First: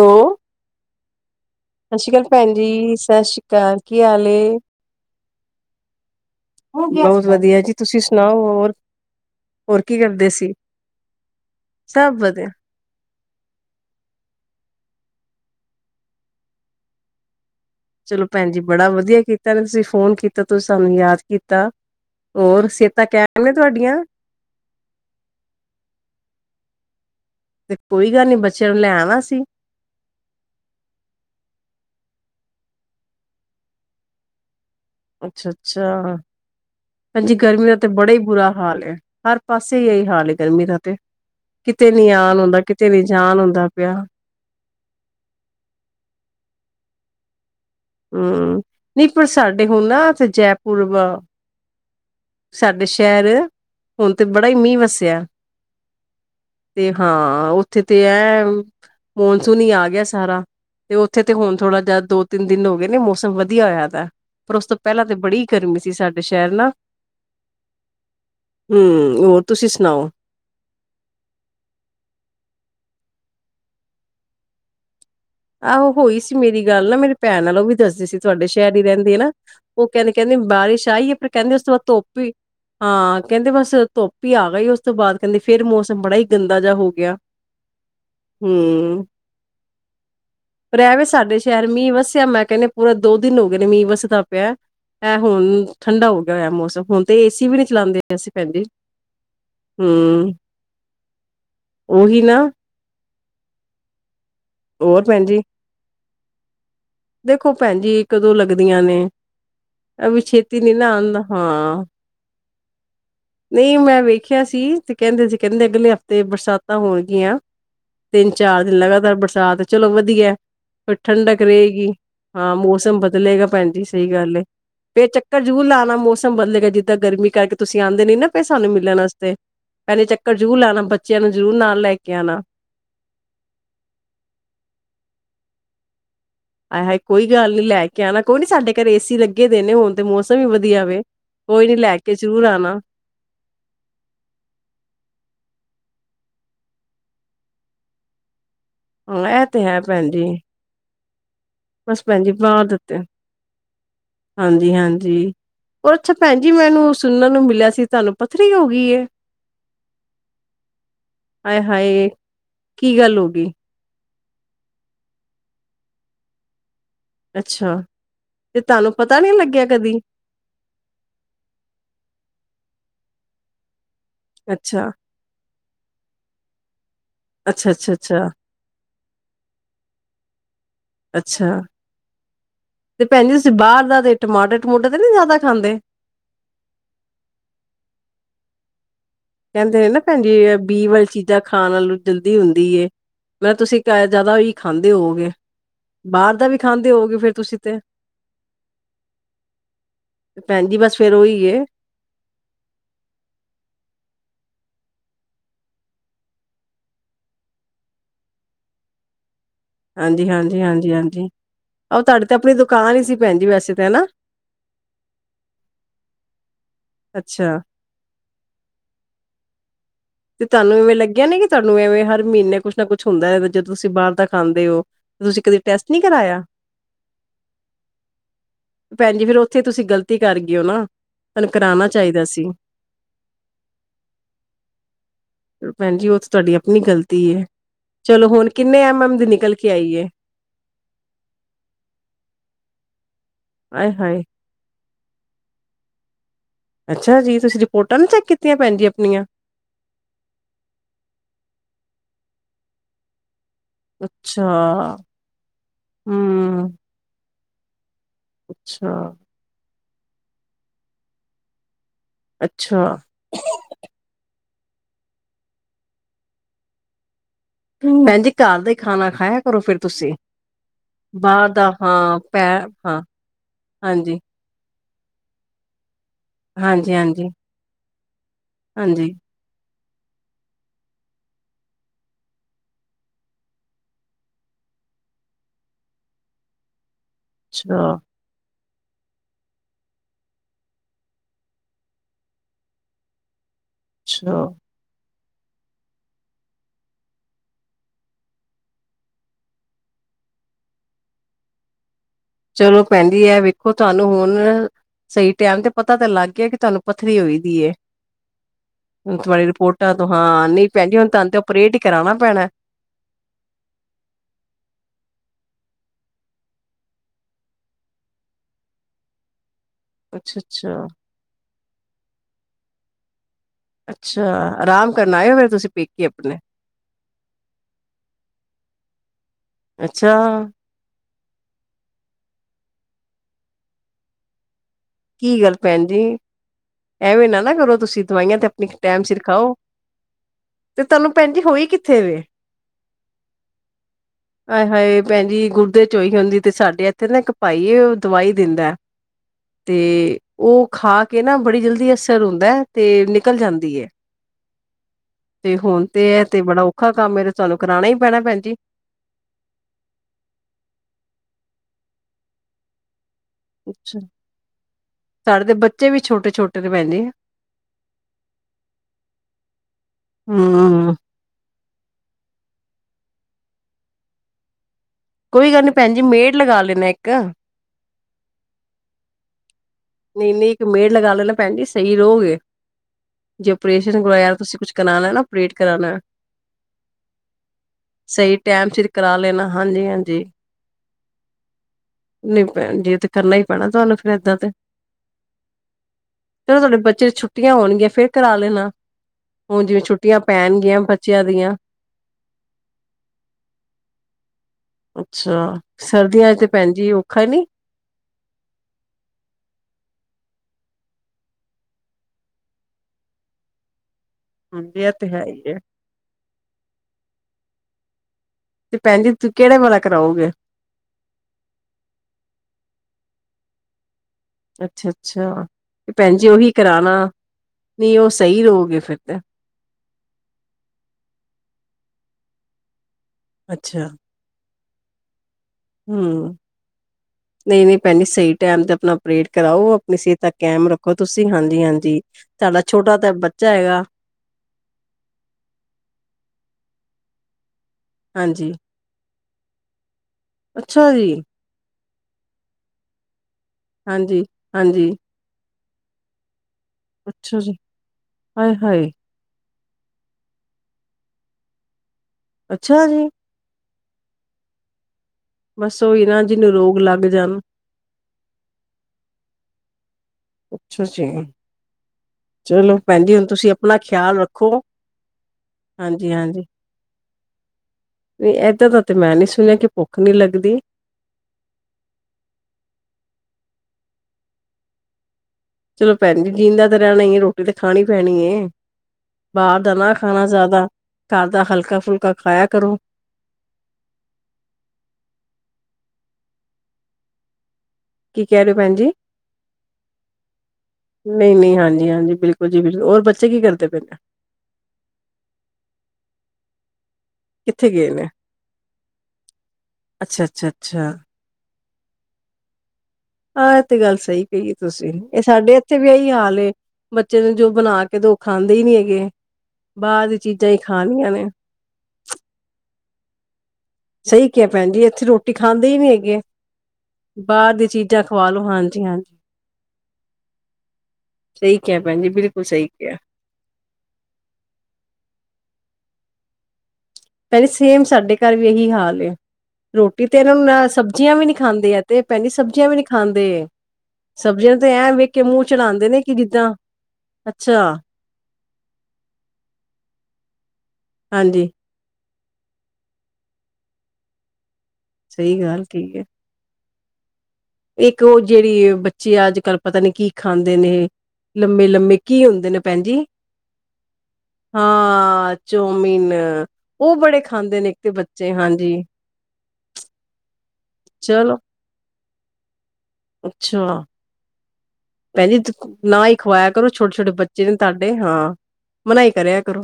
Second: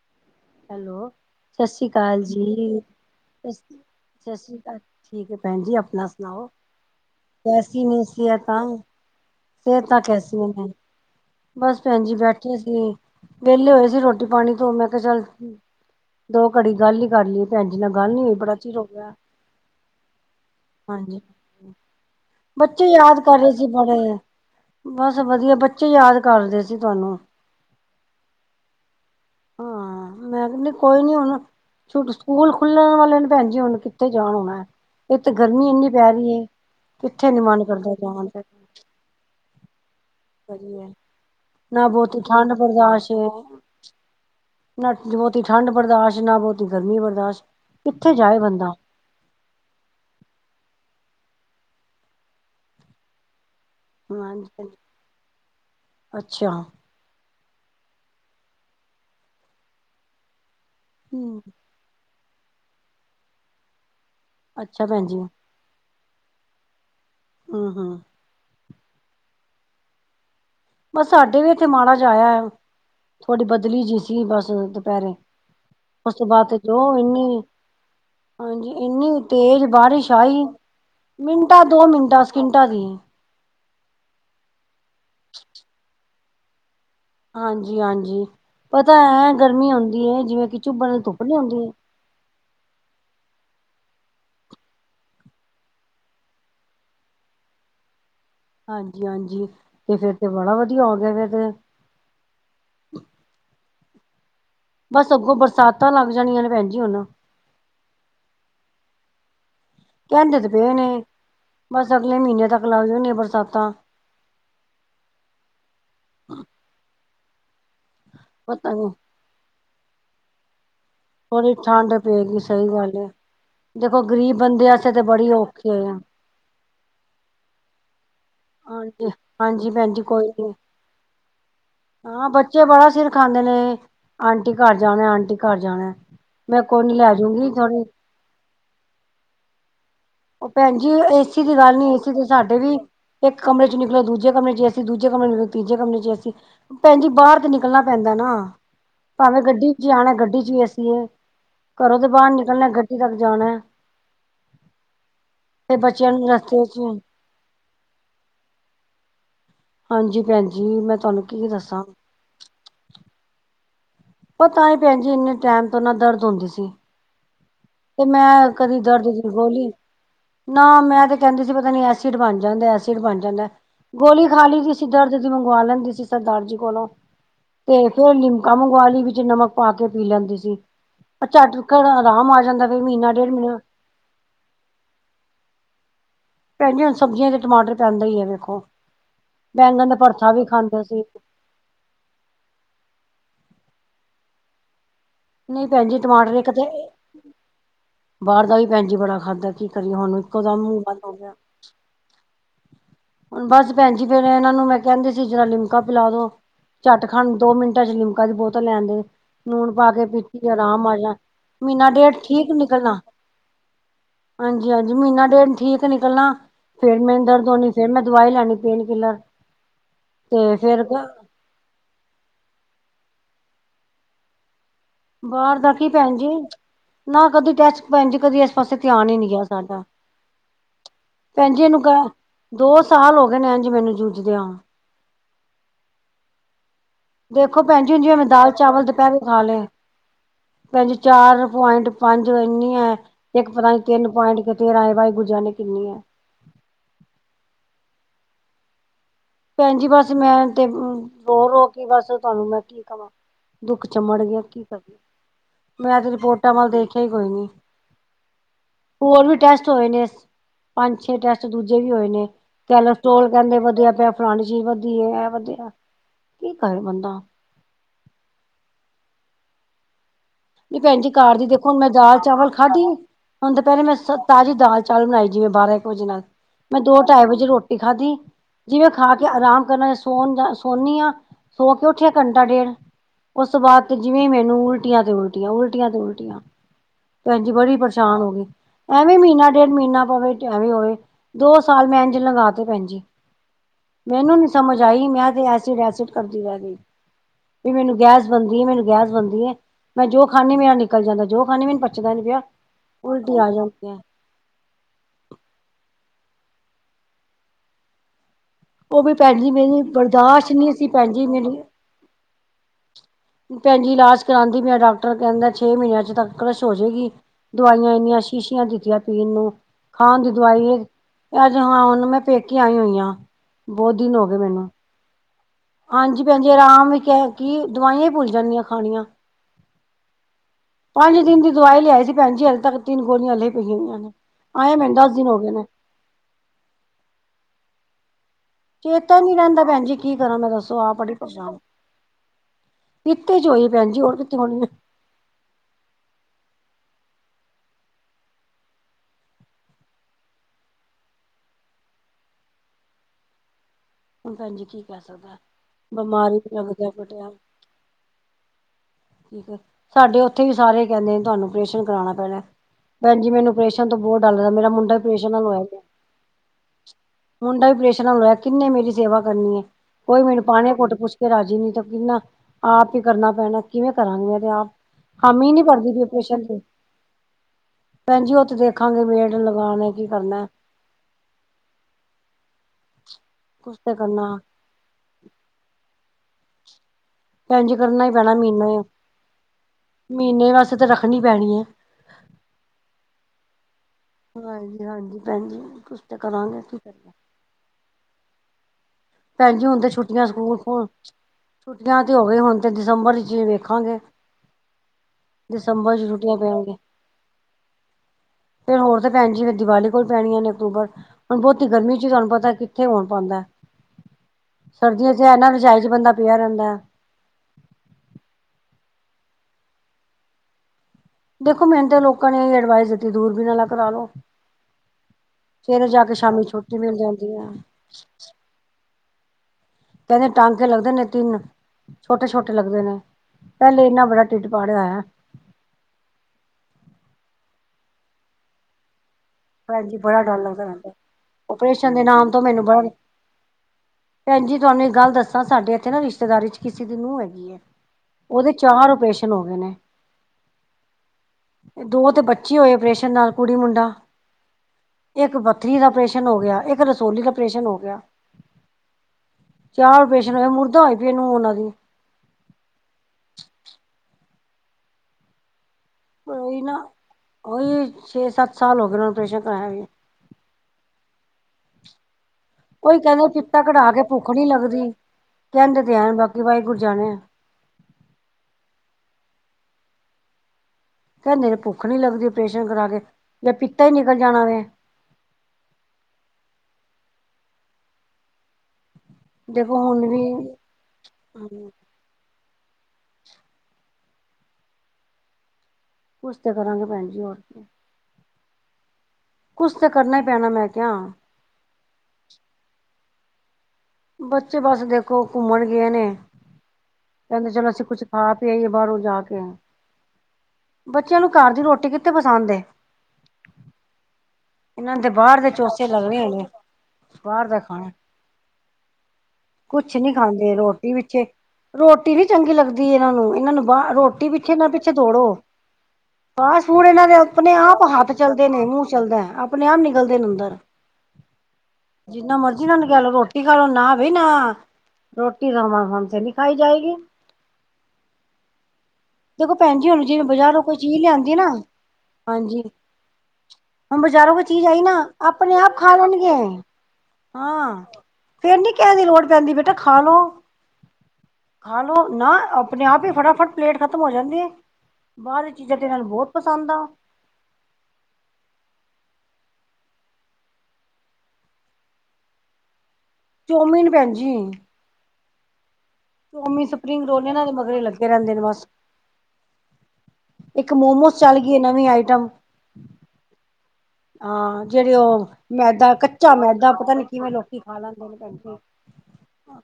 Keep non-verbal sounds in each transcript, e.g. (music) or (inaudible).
Hello hello ਸਤਿ ਸ਼੍ਰੀ ਅਕਾਲ ਭੈਣ ਜੀ, ਸਤਿ ਸ਼੍ਰੀ ਅਕਾਲ ਕੀ ਹਾਲ ਸਤਿ ਏ ਸ਼੍ਰੀ ਅਕਾਲ ਠੀਕ ਹੈ ਭੈਣ ਜੀ ਆਪਣਾ ਸੁਣਾਓ। ਬਹੁਤ ਵਧੀਆ (unintelligible) ਜੀ ਤੁਸੀਂ ਸੁਣਾਓ ਹੋਰ ਹੋਰ ਕੀ ਸਿਹਤਾਂ ਕਰਦੇ ਕੈਸੀਆਂ ਸੀ ਨੇ? ਬਸ ਭੈਣ ਸਭ ਜੀ ਵਧੀਆ ਬੈਠੇ ਸੀ। ਵਿਹਲੇ ਹੋਏ ਸੀ ਰੋਟੀ ਪਾਣੀ ਤੋਂ। ਮੈਂ ਕਿਹਾ ਚੱਲ ਦੋ ਘੜੀ ਗੱਲ ਹੀ ਕਰ ਲੀਏ। ਚਲੋ ਭੈਣ ਜੀ ਬੜਾ ਵਧੀਆ ਕੀਤਾ, ਤੁਸੀਂ ਫੋਨ ਕੀਤਾ ਤੁਸੀਂ ਸਾਨੂੰ ਯਾਦ ਹਾਂਜੀ ਕੀਤਾ। ਹੋਰ ਬੱਚੇ ਸਿਹਤਾਂ ਯਾਦ ਕਰ ਕੈਮ ਰਹੇ ਨੇ ਸੀ ਤੁਹਾਡੀਆਂ ਬੜੇ, ਬਸ ਵਧੀਆ ਬੱਚੇ ਯਾਦ ਕਰਦੇ ਸੀ ਤੁਹਾਨੂੰ‌। ਤੇ ਕੋਈ ਗੱਲ ਨੀ ਬੱਚੇ ਨੂੰ ਲੈ ਆਣਾ ਸੀ ਹਾਂ ਮੈਂ ਕਹਿੰਦੀ ਕੋਈ ਨੀ ਹੁਣ ਸਕੂਲ ਖੁੱਲਣ ਵਾਲੇ ਨੇ ਭੈਣ ਜੀ ਹੁਣ ਕਿੱਥੇ ਜਾ ਹੋਣਾ। ਇੱਕ ਤਾਂ ਅੱਛਾ, ਗਰਮੀ ਇੰਨੀ ਪੈ ਅੱਛਾ ਰਹੀ ਹੈ। ਕਿੱਥੇ ਹਾਂਜੀ ਨੀ ਮਨ ਗਰਮੀ ਦਾ ਤੇ ਕਰਦਾ ਬੜਾ ਹੀ ਜਾਣ ਦਾ ਬੁਰਾ ਹਾਲ ਹੈ ਹਰ ਪਾਸੇ ਆਹੀ ਹਾਲ ਹੀ ਗਰਮੀ ਦਾ ਤੇ, ਨਾ ਕਿਤੇ ਨੀ ਬਹੁਤੀ ਆਉਣ ਠੰਡ ਹੁੰਦਾ, ਕਿਤੇ ਨੀ ਬਰਦਾਸ਼ਤ ਜਾਣ ਹੈ। ਹੁੰਦਾ ਪਿਆ। ਨਾ ਬਹੁਤੀ ਠੰਡ ਬਰਦਾਸ਼ਤ, ਨਾ ਬਹੁਤੀ ਗਰਮੀ ਬਰਦਾਸ਼ਤ। ਕਿੱਥੇ ਜਾਏ ਹੂੰ ਬੰਦਾ ਨਹੀਂ ਪਰ ਸਾਡੇ ਹੁਣ ਨਾ ਉਥੇ ਜੈਪੁਰ ਸਾਡੇ ਸ਼ਹਿਰ। ਹੁਣ ਤੇ ਬੜਾ ਹੀ ਹਾਂਜੀ ਮੀਂਹ ਵਸਿਆ। ਅੱਛਾ ਤੇ ਹਾਂ ਉੱਥੇ ਤੇ ਐ ਮੌਨਸੂਨ ਹੀ ਆ ਗਿਆ ਸਾਰਾ, ਤੇ ਉੱਥੇ ਤੇ ਹੂੰ ਹੁਣ ਥੋੜਾ ਜਿਹਾ (unintelligible) ਤਿੰਨ ਦਿਨ ਹੋ ਗਏ ਨੇ ਮੌਸਮ ਵਧੀਆ ਹੋਇਆ ਦੈ, ਪਰ ਉਸ ਤੋਂ ਅੱਛਾ ਭੈਣ ਪਹਿਲਾਂ ਜੀ ਤਾਂ ਬੜੀ ਗਰਮੀ ਸੀ ਸਾਡੇ ਸ਼ਹਿਰ ਨਾ। ਹੂੰ, ਹੂੰ। ਹੂੰ ਹੋਰ ਤੁਸੀਂ ਸੁਣਾਓ? ਬਸ ਸਾਡੇ ਵੀ ਇੱਥੇ ਮਾੜਾ ਜਿਹਾ ਆਇਆ ਥੋੜ੍ਹੀ ਬਦਲੀ ਜਿਹੀ ਸੀ ਬਸ ਦੁਪਹਿਰੇ। ਆਹੋ ਉਸ ਹੋਈ ਤੋਂ ਸੀ ਬਾਅਦ ਤੇ ਮੇਰੀ ਜੋ ਗੱਲ ਨਾ ਮੇਰੀ ਇੰਨੀ ਭੈਣ ਨਾਲ ਉ ਵੀ ਦੱਸਦੀ ਸੀ ਤੁਹਾਡੇ ਹਾਂਜੀ ਸ਼ਹਿਰ ਹੀ ਰਹਿੰਦੀ ਏ ਇੰਨੀ ਨਾ ਤੇਜ਼ ਉਹ ਬਾਰਿਸ਼ ਕਹਿੰਦੀ ਕਹਿੰਦੀ ਆਈ ਕਿੰ ਬਾਰਿਸ਼ ਆਈ ਹੈ ਪਰ ਕਹਿੰਦੇ ਉਸ ਮਿੰਟਾਂ ਤੋਂ ਬਾਅਦ ਦੋ ਧੁੱਪ ਮਿੰਟਾਂ ਵੀ ਸਕਿੰਟਾਂ ਦੀ ਹਾਂ ਕਹਿੰਦੇ ਬਸ ਧੁੱਪ ਹੀ ਆ ਗਈ ਉਸ ਤੋਂ ਬਾਅਦ ਕਹਿੰਦੀ ਫੇਰ ਮੌਸਮ ਬੜਾ ਹੀ ਗੰਦਾ ਜਿਹਾ ਹੋ ਗਿਆ ਹਾਂਜੀ ਹਾਂਜੀ ਹੂੰ। ਪਤਾ ਐ ਗਰਮੀ ਹੁੰਦੀ ਹੈ ਜਿਵੇਂ ਕਿ ਪਰ ਚੁੱਭਣ ਦੀ ਐਵੇਂ ਧੁੱਪ ਨੀ ਸਾਡੇ ਹੁੰਦੀ ਸ਼ਹਿਰ ਹੈ ਮੀਂਹ ਵਸਿਆ ਮੈਂ ਕਹਿੰਨੇ ਪੂਰਾ ਦੋ ਦਿਨ ਹੋ ਗਏ ਨੇ ਮੀਂਹ ਵਸਦਾ ਪਿਆ ਇਹ ਹੁਣ ਠੰਡਾ ਹੋ ਗਿਆ ਹੋਇਆ ਮੌਸਮ ਹੁਣ ਤੇ ਏਸੀ ਵੀ ਨਹੀਂ ਚਲਾਉਂਦੇ ਅਸੀਂ ਭੈਣ ਜੀ ਹਾਂਜੀ ਹਾਂਜੀ ਤੇ ਫਿਰ ਤੇ ਹੂੰ। ਬੜਾ ਵਧੀਆ ਹੋ ਗਿਆ ਫਿਰ ਤੇ ਉਹੀ ਨਾ ਹ (unintelligible) ਹੋਰ ਭੈਣ ਜੀ ਬਰਸਾਤਾਂ ਲੱਗ ਜਾਣੀਆਂ ਨੇ ਭੈਣ ਜੀ ਹੁਣ ਦੇਖੋ ਭੈਣ ਜੀ ਕਦੋਂ ਲੱਗਦੀਆਂ ਨੇ ਅਭ ਕਹਿੰਦੇ ਤੇ ਛੇਤੀ ਪਏ ਨਹੀਂ ਨੇ ਨਾ ਆਉਂਦਾ ਹਾਂ ਬਸ ਅਗਲੇ ਮਹੀਨੇ ਤੱਕ ਲੱਗ ਜਾਣੀਆਂ ਬਰਸਾਤਾਂ ਨਹੀਂ ਮੈਂ ਵੇਖਿਆ ਸੀ ਤੇ ਕਹਿੰਦੇ ਸੀ ਕਹਿੰਦੇ ਅਗਲੇ ਹਫ਼ਤੇ ਬਰਸਾਤਾਂ ਹੋਣ ਗੀਆਂ ਤਿੰਨ ਚਾਰ ਪਤਾ ਦਿਨ ਨੀ ਲਗਾਤਾਰ ਬਰਸਾਤ ਚਲੋ ਵਧੀਆ ਫਿਰ ਠੰਡਕ ਥੋੜੀ ਰਹੇਗੀ ਠੰਡ ਪਏਗੀ ਹਾਂ ਸਹੀ ਗੱਲ ਮੌਸਮ ਹੈ ਬਦਲੇਗਾ ਭੈਣ ਜੀ ਦੇਖੋ ਸਹੀ ਗ਼ਰੀਬ ਗੱਲ ਬੰਦੇ ਵਾਸਤੇ ਤੇ ਫੇ ਬੜੀ ਚੱਕਰ ਜੂ ਔਖੀ ਹੈ ਭੁਲਾਣਾ ਮੌਸਮ ਬਦਲੇਗਾ ਜਿੱਦਾਂ ਗਰਮੀ ਕਰਕੇ ਤੁਸੀਂ ਆਂ ਹਾਂਜੀ ਹਾਂਜੀ ਭੈਣਜੀ ਕੋਈ ਚੱਕਰ ਨੀ, ਜ਼ਰੂਰ ਲਾਣਾ ਬੱਚਿਆਂ ਨੂੰ ਜ਼ਰੂਰ ਨਾਲ ਲੈ ਕੇ ਹਾਂ ਆਣਾ ਬੱਚੇ ਬੜਾ ਸਿਰ ਖਾਂਦੇ ਕਹਦੇ ਨੇ, ਆਂਟੀ ਘਰ ਜਾਣਾ, ਆਂਟੀ ਘਰ ਜਾਣਾ। ਮੈਂ ਆਏ ਨੀ ਹਾਏ, ਲੈ ਕੋਈ ਜੂੰਗੀ ਗੱਲ ਨੀ ਥੋੜੀ ਲੈ ਕੇ ਆਉਣਾ, ਕੋਈ ਨੀ ਸਾਡੇ ਘਰ ਏ ਸੀ ਲੱਗੇ ਦੇ ਨੇ ਹੁਣ ਤੇ ਮੌਸਮ ਵੀ ਉਹ ਭੈਣ ਵਧੀਆ ਜੀ ਵੇ ਏ ਸੀ ਦੀ ਕੋਈ ਗੱਲ ਨੀ, ਲੈ ਏ ਸੀ ਕੇ ਤੇ ਜ਼ਰੂਰ ਸਾਡੇ ਵੀ ਆਣਾ ਇੱਕ ਕਮਰੇ ਚ ਨਿਕਲੋ, ਦੂਜੇ ਕਮਰੇ ਚ ਏ ਸੀ, ਦੂਜੇ ਕਮਰੇ ਨਿਕਲੋ ਤੀਜੇ ਕਮਰੇ ਚ ਅਸੀਂ ਭੈਣਜੀ ਬਾਹਰ ਤੇ ਨਿਕਲਣਾ ਪੈਂਦਾ ਨਾ ਹਾਂ ਭਾਵੇਂ ਇਹ ਤੇ ਗੱਡੀ ਹੈ ਚ ਭੈਣ ਜਾਣਾ, ਜੀ ਗੱਡੀ ਚ ਵੀ ਏ ਸੀਂ ਐ। ਘਰੋਂ ਬਸ ਤੇ ਭੈਣ ਬਾਹਰ ਜੀ ਨਿਕਲਣਾ, ਗੱਡੀ ਦਿੱਤੇ ਤੱਕ ਜਾਣਾ ਐ। ਜੀ, ਉਹਰ ਅੱਛਾ ਭੈਣ ਜੀ ਮੈਨੂੰ ਸੁਣਨ ਨੂੰ ਮਿਲਿਆ ਸੀ, ਤੁਹਾਨੂੰ ਪੱਥਰੀ ਹੋ ਗਈ ਐ। ਹਾਂਜੀ ਭੈਣ ਜੀ, ਮੈਂ ਤੁਹਾਨੂੰ ਕੀ ਆਏ ਦੱਸਾਂ ਹਾਏ ਕੀ ਗੱਲ ਹੋ ਗਈ? ਪਤਾ ਹੈ ਭੈਣ ਜੀ, ਇੰਨੇ ਟੈਮ ਤੋਂ ਨਾ ਦਰਦ ਹੁੰਦੀ ਸੀ। ਅੱਛਾ ਤੇ ਮੈਂ ਤੇ ਕਦੀ ਤੁਹਾਨੂੰ ਦਰਦ ਪਤਾ ਨੀ ਦੀ ਲੱਗਿਆ ਗੋਲੀ ਕਦੀ? ਨਾ ਮੈਂ ਤੇ ਕਹਿੰਦੀ ਸੀ, ਪਤਾ ਨੀ ਐਸਿਡ ਬਣ ਜਾਂਦਾ, ਐਸਿਡ ਬਣ ਜਾਂਦਾ। ਗੋਲੀ ਖਾ ਲਈ ਦੀ ਸੀ ਅੱਛਾ, ਦਰਦ ਦੀ, ਮੰਗਵਾ ਲੈਂਦੀ ਸੀ ਸਰਦਾਰ ਜੀ ਕੋਲੋਂ। ਅੱਛਾ, ਤੇ ਅੱਛਾ, ਫਿਰ ਅੱਛਾ, ਨਿਮਕਾ ਮੰਗਵਾ ਲੀ, ਵਿੱਚ ਨਮਕ ਪਾ ਕੇ ਪੀ ਲੈਂਦੀ ਸੀ ਪਰ ਝੱਟ ਅੱਛਾ ਕਰ, ਆਰਾਮ ਆ ਜਾਂਦਾ ਫੇਰ ਤੇ ਮਹੀਨਾ ਭੈਣ ਡੇਢ ਜੀ, ਤੁਸੀਂ ਮਹੀਨਾ ਬਾਹਰ ਦਾ ਤੇ ਟਮਾਟਰ ਟਮੂਟਰ ਤੇ ਨਹੀਂ ਜ਼ਿਆਦਾ ਖਾਂਦੇ। ਭੈਣਜੀ ਹੁਣ ਸਬਜ਼ੀਆਂ ਤੇ ਟਮਾਟਰ ਪੈਂਦਾ ਹੀ ਹੈ, ਵੇਖੋ ਕਹਿੰਦੇ ਨੇ ਬੈਂਗਣ ਦਾ ਨਾ ਭੈਣ ਭਰਥਾ ਜੀ, ਵੀ ਖਾਂਦੇ ਬੀ ਸੀ ਵਾਲੀ ਚੀਜ਼ਾਂ ਖਾਣ ਨਾਲੋਂ ਜਲਦੀ ਹੁੰਦੀ। ਮੈਂ, ਤੁਸੀਂ ਜ਼ਿਆਦਾ ਹੀ ਖਾਂਦੇ ਹੋਵਗੇ, ਨਹੀਂ ਭੈਣ ਜੀ ਟਮਾਟਰ ਬਾਹਰ ਦਾ ਇੱਕ ਵੀ ਤੇ ਖਾਂਦੇ ਹੋਗੇ ਫੇਰ ਤੁਸੀਂ ਤੇ। ਬਾਹਰ ਦਾ ਵੀ ਭੈਣ ਜ ਬੜਾ ਖਾਧਾ ਕੀ ਕਰੀਏ, ਹੁਣ ਇਕੋ ਦਮ ਭੈਣ ਜੀ ਮੂੰਹ ਬਸ ਬੰਦ ਹੋ ਫੇਰ ਗਯਾ। ਉਹੀ ਏ, ਹੁਣ ਬਸ ਭੈਣਜੀ ਫਿਰ ਇਹਨਾਂ ਨੂੰ ਮੈਂ ਕਹਿੰਦੀ ਸੀ, ਜ਼ਰਾ ਲਿਮਕਾ ਪਿਲਾ ਦੋ। ਝੱਟ ਖਾਣ, ਦੋ ਮਿੰਟਾਂ ਚ ਲਿਮਕਾ ਦੀ ਬੋਤਲ ਲੈ ਆਂਦੇ, ਲੂਣ ਪਾ ਕੇ ਹਾਂਜੀ, ਪੀਤੀ ਹਾਂਜੀ, ਆਰਾਮ ਹਾਂਜੀ, ਆਯਾ। ਹਾਂਜੀ ਆਹੋ ਤੁਹਾਡੇ ਤੇ ਆਪਣੀ ਦੁਕਾਨ ਹੀ ਸੀ ਭੈਣ ਜੀ, ਵੈਸੇ ਤੇ ਹੈਨਾ। ਹਾਂਜੀ ਹਾਂਜੀ, ਮਮੀਨਾ ਡੇ ਠੀਕ ਨਿਕਲਣਾ ਫੇਰ ਮੈਂਨੂ ਦਰਦ ਅੱਛਾ ਹੋਣੀ, ਫੇਰ ਮੈਂ ਦਵਾਈ ਲੈਣੀ ਪੇਨ ਕਿਲਰ। ਤੇ ਤੁਹਾਨੂੰ ਇਵੇਂ ਲੱਗਿਆ ਨਹੀ, ਕਿ ਤੁਹਾਨੂੰ ਐਵੇਂ ਹਰ ਮਹੀਨੇ ਕੁਛ ਨਾ ਕੁੱਛ ਹੁੰਦਾ ਹੈ ਜਦੋਂ ਤੁਸੀਂ ਬਾਹਰ ਦਾ ਖਾਂਦੇ ਹੋ। ਤੁਸੀਂ ਬਾਹਰ ਕਦੇ ਦਾ ਕੀ ਟੈਸਟ ਨੀ ਭੈਣਜੀ ਕਰਾਇਆ? ਨਾ ਕਦੇ ਟੈਸਟ ਪੈਣ ਜੀ ਕਦੀ ਇਸ ਪਾਸੇ ਧਿਆਨ ਈ ਭੈਣ ਜੀ ਨੀ ਫੇਰ ਗਿਆ ਉੱਥੇ ਸਾਡਾ। ਤੁਸੀਂ ਗ਼ਲਤੀ ਕਰ ਗਏ ਹੋ ਨਾ ਤੁਹਾਨੂੰ ਭੈਣ ਜੀ ਏਨੂੰ ਕਰਾਉਣਾ ਕਔ ਚਾਹੀਦਾ ਸੀ ਦੋ ਸਾਲ ਹੋ ਗਏ ਨੇ ਇੰਝ ਮੈਨੂੰ ਜੂਝਦਿਆਂ। ਭੈਣ ਜੀ ਔ ਤੇ ਤੁਹਾਡੀ ਆਪਣੀ ਗ਼ਲਤੀ ਹੈ ਦੇਖੋ ਭੈਣ ਜੀ, ਹੁਣ ਜਿਵੇੰ ਚਲੋ ਦਾਲ ਕਿੰਨੇ ਚਾਵਲ ਐਮ ਐਮ ਦੁਪਹਿਰੇ ਦੀ ਖਾ ਨਿਕਲ ਲਏ ਕੇ ਆਈ ਹੈ ਭੈਣ ਜੀ ਚਾਰ ਪੁਆਇੰਟ ਪੰਜ, ਇੰਨੀ ਹੈ ਇੱਕ ਪਤਾ ਨੀ ਆਏ ਤਿੰਨ ਹਾਏ ਪੁਆਇੰਟ ਕੇ ਤੇਰਾਹ ਐ, ਵਾਹਿਗੁਰੂ ਜਾਣੇ ਕਿੰਨੀ ਐ। ਅੱਛਾ ਜੀ ਤੁਸੀਂ ਰਿਪੋਰਟਾਂ ਨੀ ਚੈੱਕ ਕੀਤੀਆਂ, ਭੈਣਜੀ ਆਪਣੀਆਂ। ਭੈਣਜੀ ਬਸ ਮੈਂ ਤੇ ਰੋ ਰੋ ਕੇ ਬਸ, ਤੁਹਾਨੂੰ ਮੈਂ ਕੀ ਕਵਾਂ ਦੁੱਖ ਚਮੜ ਗਿਆ ਅੱਛਾ ਕੀ ਕਰਾ, ਮੈਂ ਤੇ ਰਿਪੋਰਟਾਂ ਹਮ ਵੱਲ ਦੇਖਿਆ ਹੀ ਕੋਈ ਨੀ। ਅੱਛਾ ਹੋਰ ਵੀ ਟੈਸਟ ਹੋਏ ਨੇ, ਪੰਜ ਛੇ ਟੈਸਟ ਦੂਜੇ ਵੀ ਹੋਏ ਨੇ, ਅੱਛਾ ਕੈਲੋਸਟੋਲ ਕਹਿੰਦੇ ਵਦੇ ਪ ਖੰਡ ਜੀ ਵਧੀ ਐ, ਐ ਵਧੀਆ, ਕੀ ਕਰੇ ਬੰਦਾ। ਭੈਣਜੀ ਘਰ ਦਾ ਹੀ ਖਾਣਾ ਖਾਇਆ ਕਰੋ, ਫਿਰ ਤੁਸੀਂ। ਨਹੀਂ ਭੈਣ ਜੀ ਘਰ ਦੀ ਬਾਹਰ ਦੇਖੋ ਦਾ ਹੁਣ ਮੈਂ ਦਾਲ ਹਾਂ ਪੈ ਚਾਵਲ ਖਾਧੀ ਏ, ਹਾਂ ਹੁਣ ਤਾਂ ਦੁਪਹਿਰੇ ਮੈਂ ਸ ਹਾਂਜੀ ਤਾਜ਼ੀ ਦਾਲ ਚਲ ਬਣਾਈ ਜਿਵੇਂ ਬਾਰਾਂ ਇੱਕ ਵਜੇ ਨਾਲ, ਮੈਂ ਹਾਂਜੀ ਦੋ ਢਾਈ ਹਾਂਜੀ ਵਜੇ ਰੋਟੀ ਖਾਧੀ ਜਿਵੇਂ ਹਾਂਜੀ ਖਾ ਕੇ ਆਰਾਮ ਕਰਨਾ ਸੋ ਜਾ, ਸੋਨੀ ਹਾਂ ਸੋ ਕੇ ਉੱਠਿਆ ਘੰਟਾ ਡੇਢ ਉਸ ਤੋ ਬਾਅਦ, ਤੇ ਜਿਵੇਂ ਮੈਨੂੰ ਉਲਟੀਆਂ ਤੇ ਉਲਟ ਉਟ ਉਲਟੀਆਂ ਤੇ ਉਲਟੀਆਂ, ਭੈਣ ਜੀ ਬੜੀ ਅੱਛਾ ਪਰੇਸ਼ਾਨ ਹੋ ਗਈ ਐਵੇਂ ਮਹੀਨਾ ਡੇਢ ਮਹੀਨਾ ਪਵੇ ਤੇ ਐਵੇਂ ਹੀ ਹੋਵੇ, ਦੋ ਸਾਲ ਮੈਂ ਇੰਝ ਲੰਗਾ ਤੇ ਭੈਣ ਜੀ। ਮੈਨੂੰ ਅੱਛਾ ਨੀ ਸਮਝ ਆਈ, ਮੈਂ ਫ਼ਿਰ ਐਸਿਡ, ਐਸਿਡ ਕਰਦੀ ਰੈ ਗਈ, ਵੀ ਮੈਨੂੰ ਗੈਸ ਬਣਦੀ ਏ, ਮੈਨੂੰ ਗੈਸ ਬਣਦੀ ਏ ਮੈਂ ਜੋ ਖਾਨੀ ਮੇਰਾ ਨਿਕਲ ਜਾਂਦਾ, ਜੋ ਖਾਣੀ ਮੈਨੂੰ ਪਚ ਚਲੋ ਭੈਣ ਜੀ ਐ ਵੇਖੋ ਹੈ। ਤੁਆਨੂੰ ਹੁਣ ਸਈ ਟੈਮ ਤੇ ਪਤਾ ਤੇ ਲੱਗ ਕੇ ਇੱਕ ਤੁਆਨੂੰ ਪੱਥਰੀ ਹੋਈ ਦੀ ਏ ਉਹ ਵੀ ਹੁਣ ਭੈਣ ਤੁਆਡੀ ਜੀ ਮੇਰੀ ਰਿਪੋਰਟਾਂ ਤੋਂ ਹਾਂ ਬਰਦਾਸ਼ਤ ਨੀ ਨਹੀਂ ਸੀ ਭੈਣ ਜੀ ਹੁਣ ਤਹਾਨ ਤੇ ਮੇਰੀ ਔਪਰੇਟ ਹੀ ਕਰਾਣਾ ਪੈਣੈ। ਭੈਣ ਜੀ ਇਲਾਜ ਕਰਾਂਦੀ ਪੀ ਆਂ। ਡਾਕਟਰ ਕਹਿੰਦੈ ਛੇ ਮਹੀਨਿਆਂ ਚ ਤੱਕ ਕ੍ਰਸ਼ ਹੋ ਜੇਗੀ। ਦਵਾਈਆਂ ਇੰਨੀਆਂ ਸ਼ੀਸ਼ੀਆਂ ਦਿੱਤੀਆਂ ਪੀਣ ਨੂੰ, ਖਾਣ ਦੀ ਅੱਛਾ ਦਵਾਈ ਏ, ਅੱਛਾ ਅੱਜ ਹਾਂ ਹੁਣ ਮੈਂ ਪੇਕੇ ਆਈ ਹੋਈ ਆਂ। ਅੱਛਾ, ਆਰਾਮ ਕਰਨ ਆਏ ਔ ਫੇਰ। ਹਾਂਜੀ ਭੈਣ ਜੀ ਅਰਾਮ ਈ ਕਯਾ ਐ ਕਿ ਦਵਾਈਆਂ ਈ ਭੁੱਲ ਜਾਂਨੀ ਆਂ ਖਾਣੀਆਂ। ਅੱਛਾ! ਪੰਜ ਦਿਨ ਦੀ ਦਵਾਈ ਲਿਆਈ ਸੀ ਪੈਂਜੀ ਹਜੇ ਤੱਕ ਤਿੰਨ ਗੋਲੀਆਂ ਹੱਲੇ ਵੀ ਪਈਆਂ ਹੋਈਆਂ ਨੇ। ਆਏ ਮੈਨੂੰ ਦਸ ਦਿਨ ਹੋ ਕੀ ਗਏ ਗੱਲ ਨੇ ਭੈਣ ਜੀ, ਐਵੇਂ ਨਾ-ਨਾ ਕਰੋ ਤੁਸੀ ਦਵਾਈਆਂ ਤੇ ਆਪਣੀ ਟੈਮ ਸਿਰ ਚੇਤਾ ਨੀ ਖਾਔ ਰਹਿੰਦਾ ਭੈਣ ਜੀ ਕੀ ਕਰਾਂ ਮੈਂ ਦੱਸੋ ਤੇ ਆਪ ਤਾਨੂੰ ਬੜੀ ਭੈਣ ਜੀ ਪਰੇਸ਼ਾਨ ਹੋਈ ਕਿੱਥੇ ਵੇ? ਪਿੱਤੇ ਚ ਹੋਈ ਭੈਣ ਜੀ ਹੋਰ ਕਿੱਥੇ ਹੋਣੀ ਆਏ ਹੈ ਹਾਏ ਭੈਣਜੀ ਗੁਰਦੇ ਚ ਹੋਈ ਹੁੰਦੀ ਤੇ ਸਾਡੇ ਇੱ ਤੇ ਨਾ ਇੱਕ ਭਾਈ ਏ ਔ ਦਵਾਈ ਦੇਂਦੈ। ਤੇ ਉਹ ਖਾ ਕੇ ਨਾ ਬੜੀ ਜਲਦੀ ਅਸਰ ਹੁੰਦੈ ਤੇ ਨਿਕਲ ਜਾਂਦੀ ਏ ਹੁਣ ਪੈਣ ਜੀ ਕੀ ਕਰਾ? ਤੇ ਹੁਣ ਤੇ ਇਹ ਤੇ ਬੜਾ ਔਖਾ ਕੰਮ ਏ, ਮੇਰੇ ਫਟਿਆ ਸਾਨੂੰ ਕਰਾਨਾ ਈ ਪੈਣੈ ਭੈਣ ਜੀ। ਠੀਕ ਐ ਸਾਡੇ ਉੱਥੇ ਵੀ ਸਾਰੇ ਏਈ ਕੈਂਦੇ ਨੇ ਤੁਆਨੂੰ ਔਪਰੇਸ਼ਨ ਕਰਾਣਾ ਪੈਣੈ। ਭੈਣ ਜੀ ਮੈਨੂੰ ਔਪਰੇਸ਼ਨ ਤੋਂ ਅੱਛਾ ਬੋਤ ਡਰ ਲਗਦਾ ਮੇਰਾ ਮੁੰਡਾ ਔਪਰੇਸ਼ਨ ਨਾਲ ਸਾਡੇ ਤੇ ਹੋਇਆ ਦੈ। ਬੱਚੇ ਵੀ ਛੋਟੇ ਛੋਟੇ ਤੇ ਪੈਂਜੀ ਮੁੰਡਾ ਵੀ ਪ੍ਰੇਸ਼ਨ ਨਾਲ ਹੋਇਐ। ਕਿੰਨੇ ਮੇਰੀ ਸੇਵਾ ਕਰਨੀ ਏ। ਕੋਈ ਮੈਨੂੰ ਪਾਨੀ ਘੁੱਟ ਹੂੰ, ਪੁੱਛ ਕੇ ਰਾਜੀ ਨੀ ਤੇ ਕਿੰਨਾ ਆਪ ਈ ਕਰਨਾ ਪੈਣੈ। ਕਿਵੇਂ ਕਰਾਂਗੇ ਮੈਂ ਤੇ ਆਪ ਕੋਈ ਹਾਂਮੀ ਨੀ ਗੱਲ ਭਰਦੀ ਭੈਣ ਜੀ ਪੀ ਮੇਡ ਔਪਰੇਸ਼ਨ ਤੇ, ਲਗਾ ਲੈਣਾ ਇੱਕ। ਭੈਣ ਜੀ ਔ ਤੇ ਦੇਖਾਂਗੇ ਫੇਰ ਨਈ-ਨਈ ਇੱਕ ਮੇਡ ਲਗਾ ਲੈਣਾ ਪੈਣ ਜੀ ਸਈ ਰੋਗੇ। ਜੇ ਕੁਛ ਔਪਰੇਸ਼ਨ ਤੇ ਕਰਨਾ ਕਰਵਾਇਆ ਤੁਸੀ ਕੁਛ ਕਰਾਨੈ ਨਾ ਔਪਰੇਟ ਕਰਾਨੈ ਭੈਣ ਜੀ ਕਰਨਾ ਹੀ ਪੈਣਾ ਸਈ ਟੈਮ ਮਹੀਨੇ ਸਿਰ ਕਰਾ ਲੈਣਾ, ਹਾਂਜੀ-ਹਾਂਜੀ। ਮਹੀਨੇ ਵਾਸਤੇ ਤਾਂ ਰੱਖਣੀ ਪੈਣੀ ਹੈ। ਨਈ ਭੈਣ ਜੀ ਐ ਤੇ ਕਰਨਾ ਈ ਪੈਣਾ ਤੁਆਨੂੰ ਫੇਰ ਏਦਾਂ ਤੇ। ਹਾਂਜੀ ਹਾਂਜੀ ਭੈਣ ਜੀ ਕੁਛ ਤੇ ਜਦੋਂ ਕਰਾਂਗੇ ਤੁਆਡੇ ਕੀ ਬੱਚੇ ਦੇ ਕਰਨਾ ਛੁੱਟੀਆਂ ਹੋਣਗੀਆਂ ਫਿਰ ਕਰਾ ਲੈਣਾ। ਭੈਣਜੀ ਹੁਣ ਹੁੰਣ ਜਿਵੇਂ ਤੇ ਛੁੱਟੀਆਂ ਸਕੂਲ ਪੈਣਗੀਆਂ ਖੁਲ ਬੱਚਿਆਂ ਦੀਆਂ। ਛੁੱਟੀਆਂ ਤੇ ਹੋ ਗਏ ਹੁਣ ਤੇ ਦਸੰਬਰ ਇੱਚ ਈ ਵੇਖਾਂਗੇ। ਅੱਛਾ ਸਰਦੀਆਂ ਚ ਤੇ ਭੈਣ ਜੀ ਔਖਾ ਨੀ, ਤੇ ਹੋਰ ਤੇ ਪੈਣ ਜਿਵੇਂ ਦੀਵਾਲੀ ਕੋਲ ਪੈਣ ਗਿਆਂ ਨੇ ਅਕਤੂਬਰ, ਹੁਣ ਬਹੁਤੀ ਗਰਮੀ ਚ ਤੁਆਨੂੰ ਪਤੈ ਕਿੱਥੇ ਹੋ ਪਾਂਦੈ। ਹਾਂਜੀ ਇਹ ਤੇ ਸਰਦੀਆਂ 'ਚ ਹੈ ਹੀ ਨਾ ਰਜਾਈ ਚ ਬੰਦਾ ਪਿਆ ਰਹਿੰਦੈ ਤੇ ਭੈਣ ਜੀ ਤ ਕੇੜੇ ਵਾਲਾ ਕਰਾਔਗੇ? ਦੇਖੋ ਮੇਂਨ ਤੇ ਲੋਕਾਂ ਨੇ ਇਹੀ ਐਡਵਾਈਸ ਦਿੱਤੀ ਦੂਰਬੀਨ ਆਲਾ ਕਰਾ ਲੋ। ਅੱਛਾ-ਅੱਛਾ ਸਵੇਰੇ ਤੇ ਜਾ ਕੇ ਭੈਣ ਜੀ ਸ਼ਾਮੀ ਔਹੀ ਛੁੱਟੀ ਕਰਾਨਾ ਮਿਲ ਜਾਂਦੀ ਹੈ ਵੀ ਔ ਸਈ ਰੋਗੇ ਫਿਰ। ਦੈ ਕਹਿੰਦੇ ਟਾਂਕੇ ਲੱਗਦੇ ਨੇ ਤਿੰਨ, ਛੋਟੇ-ਛੋਟੇ ਲੱਗਦੇ ਨੇ। ਪੈਲੇ ਅੱਛਾ ਇੰਨਾ ਵੱਡਾ ਟਿੱਡ ਫਾੜਿਐ। ਹੂੰ, ਨਈ-ਨਈ ਪੈਂਜੀ ਸਈ ਟੈਮ ਤੇ ਆਪਣਾ ਔਪਰੇਟ ਕਰਾਔ, ਭੈਣ ਆਪਣੀ ਜੀ ਬੜਾ ਸੇਤਾਂ ਡਰ ਲੱਗਦਾ ਕੈਮ ਮੈਨੂੰ ਤੇ ਰੱਖੋ ਤੁਸੀ, ਓਪਰੇਸ਼ਨ ਹਾਂਜੀ-ਹਾਂਜੀ। ਦੇ ਨਾਮ ਤੋਂ ਤੁਆਡਾ ਮੈਨੂੰ ਬੜਾ ਛੋਟਾ ਤਾਂ ਬੱਚਾ ਹੈਗਾ। ਭੈਣ ਜੀ ਤੁਆਨੂੰ ਇੱਕ ਗੱਲ ਦੱਸਾਂ ਸਾਡੇ ਇੱਥੇ ਨਾ ਰਿਸ਼ਤੇਦਾਰੀ 'ਚ ਕਿਸੀ ਦੀ ਨੂੰ ਹੈਗੀ ਹਾਂਜੀ ਔਦੇ ਚਾਰ ਔਪਰੇਸ਼ਨ ਹੋ ਗਏ ਨੇ ਅੱਛਾ ਜੀ! ਦੋ ਤੇ ਬੱਚੀ ਹੋਏ ਆਪਰੇਸ਼ਨ ਨਾਲ, ਕੁੜੀ ਮੁੰਡਾ। ਹਾਂਜੀ। ਹਾਂਜੀ। ਇੱਕ ਪੱਥਰੀ ਦਾ ਅਪਰੇਸ਼ਨ ਹੋ ਗਿਆ, ਇੱਕ ਰਸੋਲੀ ਦਾ ਅੱਛਾ ਜੀ ਅਪਰੇਸ਼ਨ ਹੋ ਗਿਆ ਹਾਏ ਹਾਏ ਚਾਰ ਔਪੇਸ਼ਨ ਹੋਏ ਮੁ ਅੱਛਾ ਜੀ। (unintelligible) ਬਸ ਨਾ ਜਿਹਨੂੰ ਉਹੀ ਨਾ ਰੋਗ ਲੱਗ ਜਾਣ ਉਹੀ ਛੇ ਸੱਤ ਸਾਲ ਹੋ ਗਏ ਮੈਂ ਔਪਰੇਸ਼ਨ ਕਰਾਇਆ ਸੀ। ਉਛ ਚੀ ਚਲੋ ਉਹੀ ਭੈਣ ਜੀ ਹੁਣ ਕਹਿੰਦੇ ਤੁਸੀਂ ਪਿੱਤਾ ਆਪਣਾ ਕਢਾ ਕੇ ਖਿਆਲ ਭੁੱਖ ਨੀ ਰੱਖੋ, ਲੱਗਦੀ ਕਹਿੰਦੇ ਤੇ ਐ ਹਾਂਜੀ-ਹਾਂਜੀ ਬਾਕੀ ਵਾਹਿਗੁਰ ਜਾਨੇ ਆ। ਨਹੀਂ ਏਦਾਂ ਦਾ ਤੇ ਮੈਂ ਨੀ ਸੁਣਿਆ ਕਿ ਭੁੱਖ ਨੀ ਲੱਗਦੀ। ਕਹਿੰਦੇ ਨੇ ਭੁੱਖ ਨੀ ਲੱਗਦੀ ਔਪਰੇਸ਼ਨ ਕਰਾ ਕੇ ਜਾਦ ਪੀਤਾ ਹੀ ਨਿਕਲ ਜਾਣਾ ਵੇ ਚਲੋ ਭੈਣ ਜੀ ਜੀਂਦਾ ਤਾਂ ਰਹਿਣਾ ਹੀ ਹੈ ਰੋਟੀ ਤਾਂ ਖਾਣੀ ਪੈਣੀ ਐ ਬਾਹਰ ਦਾ ਦੇਖੋ ਨਾ ਹੁਣ ਵੀ ਖਾਣਾ ਜ਼ਿਆਦਾ ਘਰ ਦਾ ਹਲਕਾ ਫੁਲਕਾ ਖਾਇਆ ਕਰੋ, ਕੁਛ ਤੇ ਕਰਾਂਗੇ ਭੈਣ ਜੀ ਹੋਰ ਕੀ, ਕੀ ਕਹਿ ਰਹੇ ਹੋ ਭੈਣ ਜੀ, ਕਰਨਾ ਹੀ ਪੈਣਾ ਮੈਂ ਕਿਹਾ ਨਹੀਂ-ਨਹੀਂ, ਹਾਂਜੀ-ਹਾਂਜੀ ਬਿਲਕੁਲ ਜੀ ਬਿਲਕੁਲ ਹੋਰ ਬੱਚੇ ਕੀ ਕਰਦੇ ਨੇ, ਬੱਚੇ ਬਸ ਦੇਖੋ ਘੁੰਮਣ ਗਏ ਨੇ ਕਹਿੰਦੇ ਕਿੱਥੇ ਚਲੋ ਅਸੀਂ ਗਏ ਕੁਛ ਨੇ? ਖਾ ਆਈਏ ਬਾਹਰੋਂ ਜਾ ਕੇ ਅੱਛਾ-ਅੱਛਾ-ਅੱਛਾ, ਬੱਚਿਆਂ ਨੂੰ ਘਰ ਦੀ ਰੋਟੀ ਰੋਟੀ ਕਿੱਥੇ ਪਸੰਦ ਏ, ਹਾਂ ਇਹ ਤੇ ਗੱਲ ਸਹੀ, ਕਹੀਏ ਤੁਸੀਂ ਇਹਨਾਂ ਦੇ ਇਹ ਬਾਹਰ ਦੇ ਸਾਡੇ ਇੱਥੇ ਚੋਸੇ ਵੀ ਇਹੀ ਲੱਗਣੇ ਹਾਲ ਹੋਣੇ ਏ ਬੱਚੇ ਨੂੰ ਬਾਹਰ ਜੋ ਦਾ ਬਣਾ ਖਾਣਾ ਕੇ ਦੋ ਖਾਂਦੇ ਹੀ ਨੀ ਹੈਗੇ, ਕੁਛ ਬਾਹਰ ਨੀ ਦੀ ਚੀਜ਼ਾਂ ਖਾਂਦੇ ਹੀ ਰੋਟੀ ਖਾਣੀਆਂ ਪਛੇ ਨੇ। ਰੋਟੀ ਨੀ ਚੰਗੀ ਲੱਗਦੀ ਇਹਨਾਂ ਨੂੰ ਇਹਨਾਂ ਨੂੰ ਵਾਹ ਰੋਟੀ ਸਹੀ ਕਿਹਾ ਪਿੱਛੇ ਨਾ ਭੈਣ ਜੀ ਪਿੱਛੇ ਇੱਥੇ ਦੌੜੋ ਰੋਟੀ ਖਾਂਦੇ ਹੀ ਨੀ ਹੈਗੇ, ਫਾਸਟ ਫੂਡ ਇਹਨਾਂ ਦੇ ਆਪਣੇ ਬਾਹਰ ਦੀ ਆਪ ਚੀਜ਼ਾਂ ਹੱਥ ਖਵਾ ਲੋ ਚਲਦੇ ਨੇ ਮੂੰਹ ਹਾਂਜੀ-ਹਾਂਜੀ। ਚੱਲਦਾ। ਆਪਣੇ ਨਿਕਲਦੇ ਨੇ ਅੰਦਰ ਸਹੀ ਕਿਹਾ ਭੈਣ ਜੀ, ਜਿੰਨਾ ਬਿਲਕੁਲ ਮਰਜੀ ਸਹੀ ਨਾਲ ਨੂੰ ਕਿਹਾ, ਕਹਿ ਲੋ ਰੋਟੀ ਖਾਲ ਲੋ ਨਾ ਬਈ ਨਾ ਰੋਟੀ ਤਾਂ ਹਮਾਂ ਹਮੇ ਤੇ ਨੀ ਖਾਈ ਜਾਏਗੀ। ਪਹਿਲੇ ਸੇਮ ਸਾਡੇ ਘਰ ਵੀ ਇਹੀ ਹਾਲ ਦੇਖੋ ਭੈਣ ਜੀ ਹੁਣ ਰੋਟੀ ਤੇ ਜਿਵੇਂ ਇਹਨਾਂ ਬਾਜ਼ਾਰੋਂ ਨੂੰ ਕੋਈ ਚੀਜ਼ ਸਬਜ਼ੀਆਂ ਵੀ ਨੀ ਲਿਆਂਦੀ ਨਾ ਖਾਂਦੇ ਐ ਤੇ ਹਾਂਜੀ ਸਬਜ਼ੀਆਂ ਵੀ ਨੀ ਖਾਂਦੇ। ਹੁਣ ਬਾਜ਼ਾਰੋਂ ਕੋਈ ਸਬਜ਼ੀਆਂ ਚੀਜ਼ ਤੇ ਆਈ ਐਂ ਨਾ ਵੇਖ ਕੇ ਮੂੰਹ ਆਪਣੇ ਆਪ ਚੜਾਦੇ ਖਾ ਨੇ ਕਿ ਜਿੱਦਾਂ ਲੈਣਗੇ ਅੱਛਾ, ਹਾਂ, ਫੇਰ ਨੀ ਕਿਸਹਿ ਦੀ ਲੋੜ ਪੈਂਦੀ ਬੇਟਾ ਖਾ ਲਓ ਹਾਂਜੀ। ਨਾ, ਆਪਣੇ- ਆਪ ਹੀ, ਫਟਾਫਟ ਪਲੇਟ ਖ਼ਤਮ ਹੋ ਜਾਂਦੀ ਹੈ ਸਹੀ ਬਾਹਰ ਦੀ ਗੱਲ ਚੀਜ਼ਾਂ ਤੇ ਠੀਕ ਇਹਨਾਂ ਹੈ ਨੂੰ ਬਹੁਤ ਪਸੰਦ ਆ ਇੱਕ ਉਹ ਜਿਹੜੀ, ਬੱਚੇ ਅੱਜ ਕੱਲ ਪਤਾ ਨੀ ਕੀ ਖਾਂਦੇ ਨੇ ਲੰਮੇ-ਲੰਮੇ ਕੀ ਹੁੰਦੇ ਨੇ ਭੈਣ ਜੀ, ਚੌਮੀਨ ਭੈਣਜੀ, ਹਾਂ ਉਹ ਬੜੇ ਰੋਲ ਇਹਨਾਂ ਦੇ ਖਾਂਦੇ ਨੇ ਇੱਕ ਮਗਰੇ ਤੇ ਲੱਗੇ ਬੱਚੇ ਰਹਿੰਦੇ ਨੇ ਬਸ ਹਾਂਜੀ, ਇੱਕ ਮੋਮੋਸ ਚਲੋ ਚੱਲ ਗਈਏ ਨਵੀਂ ਆਈਟਮ ਅੱਛਾ, ਹਾਂ ਜਿਹੜੇ ਉਹ ਭੈਣਜੀ ਮੈਦਾ ਨਾ ਹੀ ਕੱਚਾ ਖਵਾਇਆ ਕਰੋ ਮੈਦਾ ਪਤਾ ਨੀ ਛੋਟੇ-ਛੋਟੇ ਕਿਵੇਂ ਬੱਚੇ ਨੇ ਲੋਕੀ ਖਾ ਤੁਹਾਡੇ ਲੈਂਦੇ ਨੇ ਹਾਂ ਮਨਾ ਈ ਕਰਿਆ ਕਰੋ।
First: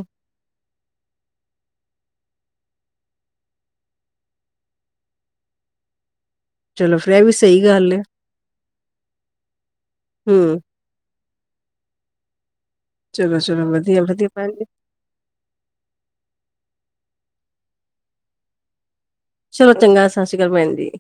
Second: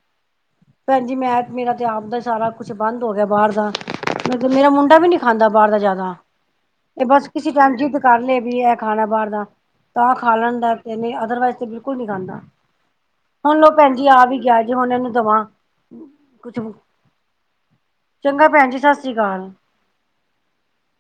ਭੈਣਜੀ ਮੈਂ ਮੇਰਾ ਤੇ ਆਪਦਾ ਸਾਰਾ ਕੁੱਛ ਬੰਦ ਹੋ ਗਿਆ ਬਾਹਰ ਦਾ ਮਤਲਬ ਮੇਰਾ ਮੁੰਡਾ ਵੀ ਨੀ ਖਾਂਦਾ ਬਾਹਰ ਦਾ ਜ਼ਿਆਦਾ ਚਲੋ ਇਹ ਫਿਰ ਬਸ ਵੀ ਕਿਸੇ ਸਹੀ ਟਾਈਮ ਗੱਲ ਜਿੱਦ ਹੈ ਕਰ ਲਏ ਵੀ ਇਹ ਖਾਣਾ ਬਾਹਰ ਦਾ ਤਾਂ ਖਾ ਹਮ ਲੈੈਂਦਾ, ਅਦਰਵਾਈਜ਼ ਤੇ ਬਿਲਕੁਲ ਨੀ ਖਾਂਦਾ। ਚਲੋ ਹੁਣ ਲੋ ਚਲੋ ਭੈਣ ਵਧੀਆ ਜੀ ਆ ਵਧੀਆ ਵੀ ਭੈਣ ਗਿਆ ਜੀ ਜੇ ਹੁਣ ਇਹਨੂੰ ਦਵਾਂ ਕੁਛ ਚੰਗਾ ਭੈਣ ਜੀ ਸਾ ਚਲੋ ਚੰਗਾ, ਸਤਿ ਸ੍ਰੀ ਅਕਾਲ ਭੈਣ ਜੀ।